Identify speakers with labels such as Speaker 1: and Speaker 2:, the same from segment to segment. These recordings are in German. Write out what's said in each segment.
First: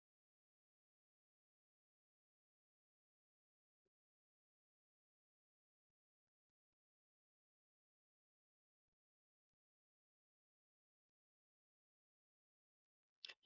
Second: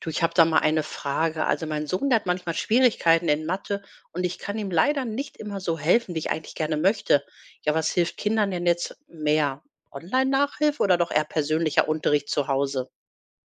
Speaker 1: Du, ich habe da mal eine Frage. Also mein Sohn, der hat manchmal Schwierigkeiten in Mathe und ich kann ihm leider nicht immer so helfen, wie ich eigentlich gerne möchte. Ja, was hilft Kindern denn jetzt mehr? Online-Nachhilfe oder doch eher persönlicher Unterricht zu Hause?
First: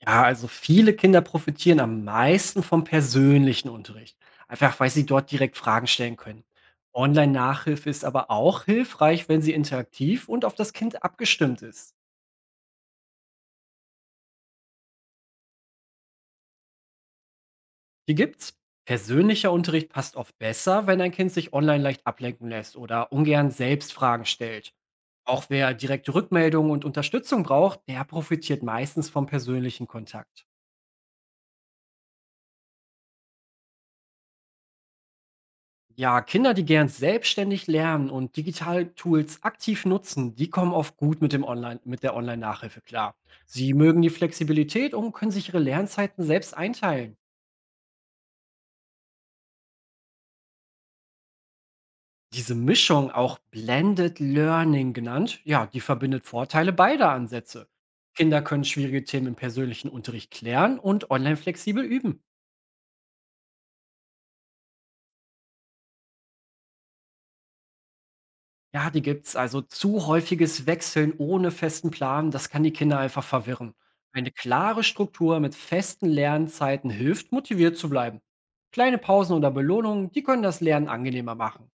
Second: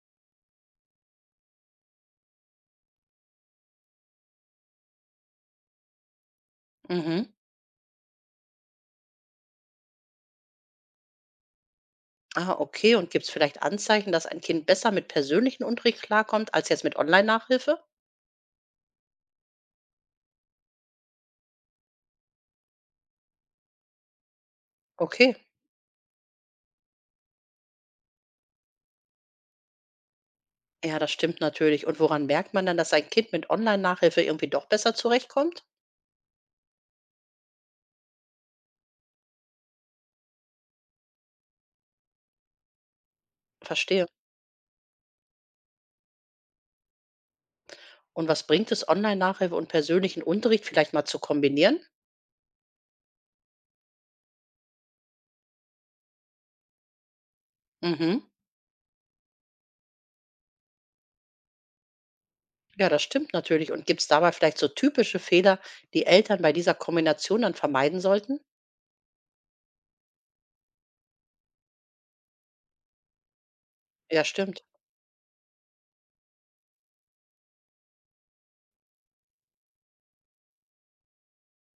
Speaker 2: Ja, also viele Kinder profitieren am meisten vom persönlichen Unterricht, einfach weil sie dort direkt Fragen stellen können.
Speaker 1: Mhm.
Speaker 2: Online-Nachhilfe ist aber auch hilfreich, wenn sie interaktiv und auf das Kind abgestimmt ist.
Speaker 1: Ah, okay. Und gibt es vielleicht Anzeichen, dass ein Kind besser mit persönlichem Unterricht klarkommt als jetzt mit Online-Nachhilfe?
Speaker 2: Hier gibt's. Persönlicher Unterricht passt oft besser, wenn ein Kind sich online leicht ablenken lässt oder ungern selbst Fragen stellt.
Speaker 1: Okay.
Speaker 2: Auch wer direkte Rückmeldungen und Unterstützung braucht, der profitiert meistens vom persönlichen Kontakt.
Speaker 1: Ja, das stimmt natürlich. Und woran merkt man dann, dass ein Kind mit Online-Nachhilfe irgendwie doch besser zurechtkommt?
Speaker 2: Ja, Kinder, die gern selbstständig lernen und digitale Tools aktiv nutzen, die kommen oft gut mit, mit der Online-Nachhilfe klar. Sie mögen
Speaker 1: Verstehe.
Speaker 2: die Flexibilität und können sich ihre Lernzeiten selbst einteilen.
Speaker 1: Und was bringt es, Online-Nachhilfe und persönlichen Unterricht vielleicht mal zu kombinieren?
Speaker 2: Diese Mischung, auch Blended Learning genannt, ja, die verbindet Vorteile beider Ansätze.
Speaker 1: Mhm.
Speaker 2: Kinder können schwierige Themen im persönlichen Unterricht klären und online flexibel üben.
Speaker 1: Ja, das stimmt natürlich. Und gibt es dabei vielleicht so typische Fehler, die Eltern bei dieser Kombination dann vermeiden sollten?
Speaker 2: Ja, die gibt's. Also zu häufiges Wechseln ohne festen Plan, das kann die Kinder einfach verwirren.
Speaker 1: Ja,
Speaker 2: Eine
Speaker 1: stimmt.
Speaker 2: klare Struktur mit festen Lernzeiten hilft, motiviert zu bleiben. Kleine Pausen oder Belohnungen, die können das Lernen angenehmer machen.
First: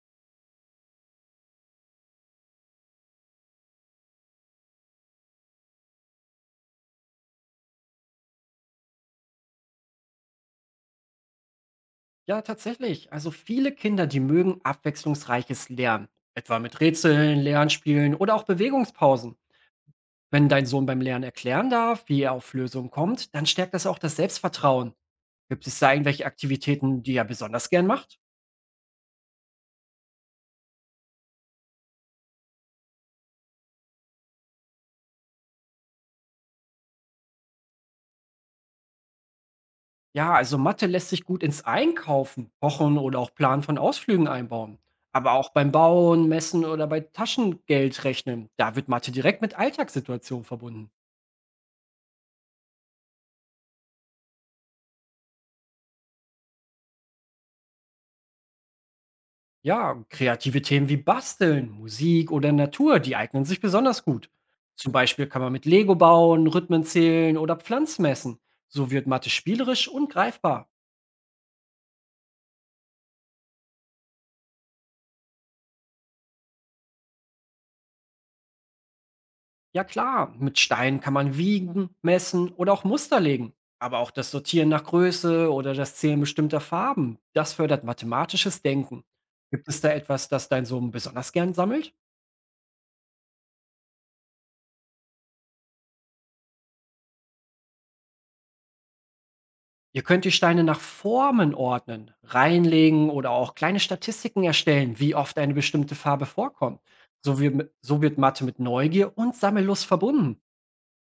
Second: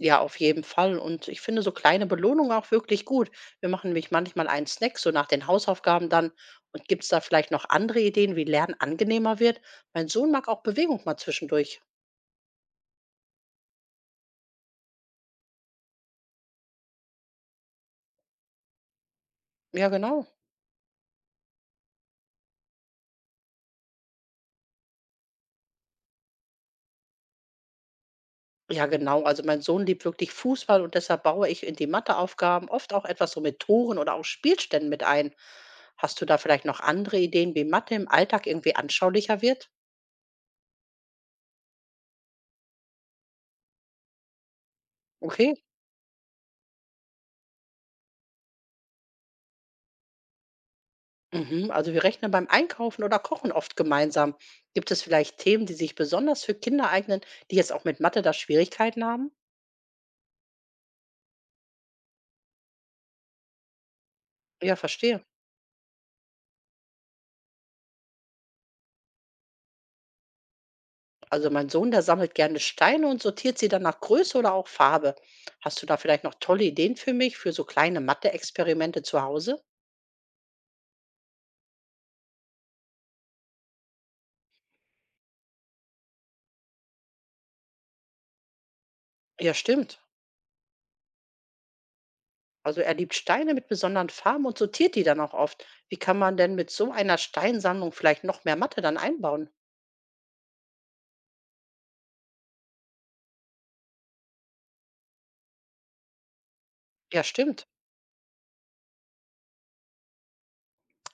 Speaker 1: Ja, auf jeden Fall. Und ich finde so kleine Belohnungen auch wirklich gut. Wir machen nämlich manchmal einen Snack, so nach den Hausaufgaben dann. Und gibt es da vielleicht noch andere Ideen, wie Lernen angenehmer wird? Mein Sohn mag auch Bewegung mal zwischendurch.
Speaker 2: Ja, tatsächlich. Also viele Kinder, die mögen abwechslungsreiches Lernen. Etwa mit Rätseln, Lernspielen oder auch Bewegungspausen.
Speaker 1: Ja, genau.
Speaker 2: Wenn dein Sohn beim Lernen erklären darf, wie er auf Lösungen kommt, dann stärkt das auch das Selbstvertrauen. Gibt es da irgendwelche Aktivitäten, die er besonders gern macht?
Speaker 1: Ja, genau. Also mein Sohn liebt wirklich Fußball und deshalb baue ich in die Matheaufgaben oft auch etwas so mit Toren oder auch Spielständen mit ein. Hast du da vielleicht noch andere Ideen, wie Mathe im Alltag irgendwie anschaulicher wird?
Speaker 2: Ja, also Mathe lässt sich gut ins Einkaufen, Kochen oder auch Planen von Ausflügen einbauen. Aber auch
Speaker 1: Okay.
Speaker 2: beim Bauen, Messen oder bei Taschengeldrechnen, da wird Mathe direkt mit Alltagssituationen verbunden.
Speaker 1: Mhm. Also wir rechnen beim Einkaufen oder Kochen oft gemeinsam. Gibt es vielleicht Themen, die sich besonders für Kinder eignen, die jetzt auch mit Mathe da Schwierigkeiten haben?
Speaker 2: Ja, kreative Themen wie Basteln, Musik oder Natur, die eignen sich besonders gut.
Speaker 1: Ja,
Speaker 2: Zum
Speaker 1: verstehe.
Speaker 2: Beispiel kann man mit Lego bauen, Rhythmen zählen oder Pflanzen messen. So wird Mathe spielerisch und greifbar.
Speaker 1: Also mein Sohn, der sammelt gerne Steine und sortiert sie dann nach Größe oder auch Farbe. Hast du da vielleicht noch tolle Ideen für mich, für so kleine Mathe-Experimente zu Hause?
Speaker 2: Ja klar, mit Steinen kann man wiegen, messen oder auch Muster legen. Aber auch das Sortieren nach Größe oder das Zählen bestimmter Farben, das fördert mathematisches Denken.
Speaker 1: Ja,
Speaker 2: Gibt es da
Speaker 1: stimmt.
Speaker 2: etwas, das dein Sohn besonders gern sammelt?
Speaker 1: Also er liebt Steine mit besonderen Farben und sortiert die dann auch oft. Wie kann man denn mit so einer Steinsammlung vielleicht noch mehr Mathe dann einbauen?
Speaker 2: Ihr könnt die Steine nach Formen ordnen, reinlegen oder auch kleine Statistiken erstellen, wie oft eine bestimmte Farbe vorkommt.
Speaker 1: Ja,
Speaker 2: So
Speaker 1: stimmt.
Speaker 2: wird, so wird Mathe mit Neugier und Sammellust verbunden.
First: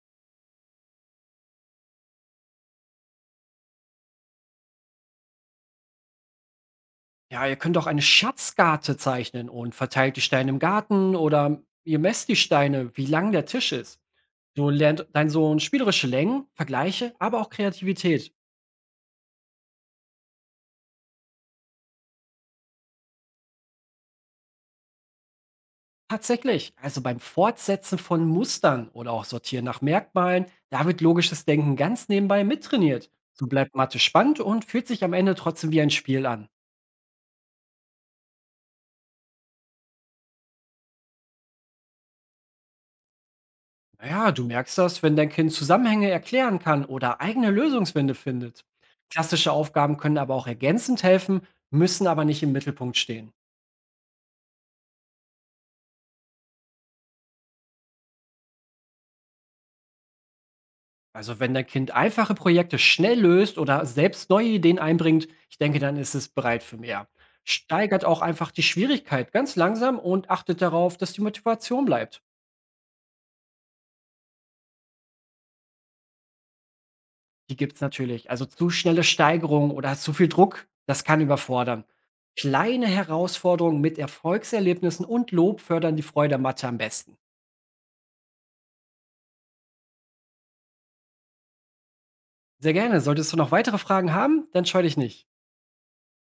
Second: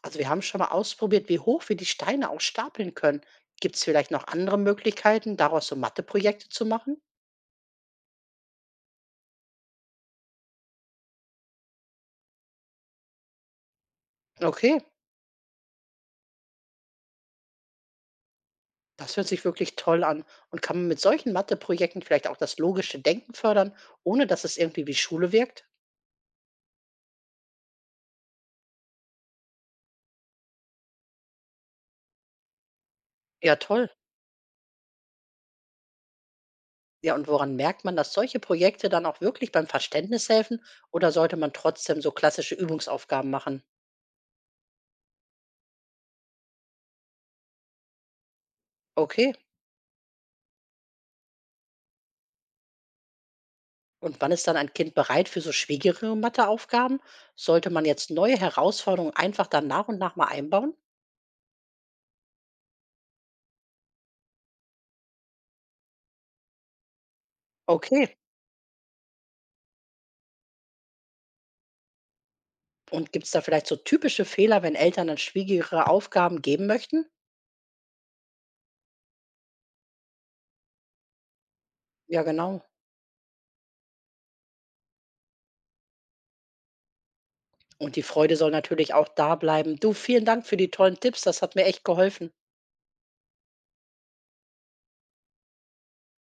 Speaker 1: Also wir haben schon mal ausprobiert, wie hoch wir die Steine auch stapeln können. Gibt es vielleicht noch andere Möglichkeiten, daraus so Matheprojekte zu machen?
Speaker 2: Ja, ihr könnt auch eine Schatzkarte zeichnen und verteilt die Steine im Garten oder ihr messt die Steine, wie lang der Tisch ist. Du
Speaker 1: Okay,
Speaker 2: lernst dein Sohn spielerische Längen, Vergleiche, aber auch Kreativität.
Speaker 1: das hört sich wirklich toll an. Und kann man mit solchen Matheprojekten vielleicht auch das logische Denken fördern, ohne dass es irgendwie wie Schule wirkt?
Speaker 2: Tatsächlich, also beim Fortsetzen von Mustern oder auch Sortieren nach Merkmalen, da wird logisches Denken ganz nebenbei mittrainiert. So
Speaker 1: Ja,
Speaker 2: bleibt
Speaker 1: toll.
Speaker 2: Mathe spannend und fühlt sich am Ende trotzdem wie ein Spiel an.
Speaker 1: Ja, und woran merkt man, dass solche Projekte dann auch wirklich beim Verständnis helfen? Oder sollte man trotzdem so klassische Übungsaufgaben machen?
Speaker 2: Naja, du merkst das, wenn dein Kind Zusammenhänge erklären kann oder eigene Lösungswände findet.
Speaker 1: Okay.
Speaker 2: Klassische Aufgaben können aber auch ergänzend helfen, müssen aber nicht im Mittelpunkt stehen.
Speaker 1: Und wann ist dann ein Kind bereit für so schwierigere Matheaufgaben? Sollte man jetzt neue Herausforderungen einfach dann nach und nach mal einbauen?
Speaker 2: Also wenn dein Kind einfache Projekte schnell löst oder selbst neue Ideen einbringt, ich denke, dann ist es bereit für mehr. Steigert
Speaker 1: Okay.
Speaker 2: auch einfach die Schwierigkeit ganz langsam und achtet darauf, dass die Motivation bleibt.
Speaker 1: Und gibt es da vielleicht so typische Fehler, wenn Eltern dann schwierigere Aufgaben geben möchten?
Speaker 2: Die gibt es natürlich. Also zu schnelle Steigerung oder zu viel Druck, das kann überfordern.
Speaker 1: Ja, genau.
Speaker 2: Kleine Herausforderungen mit Erfolgserlebnissen und Lob fördern die Freude am Mathe am besten.
Speaker 1: Und die Freude soll natürlich auch da bleiben. Du, vielen Dank für die tollen Tipps. Das hat mir echt geholfen.
Speaker 2: Sehr gerne. Solltest du noch weitere Fragen haben, dann scheu dich nicht.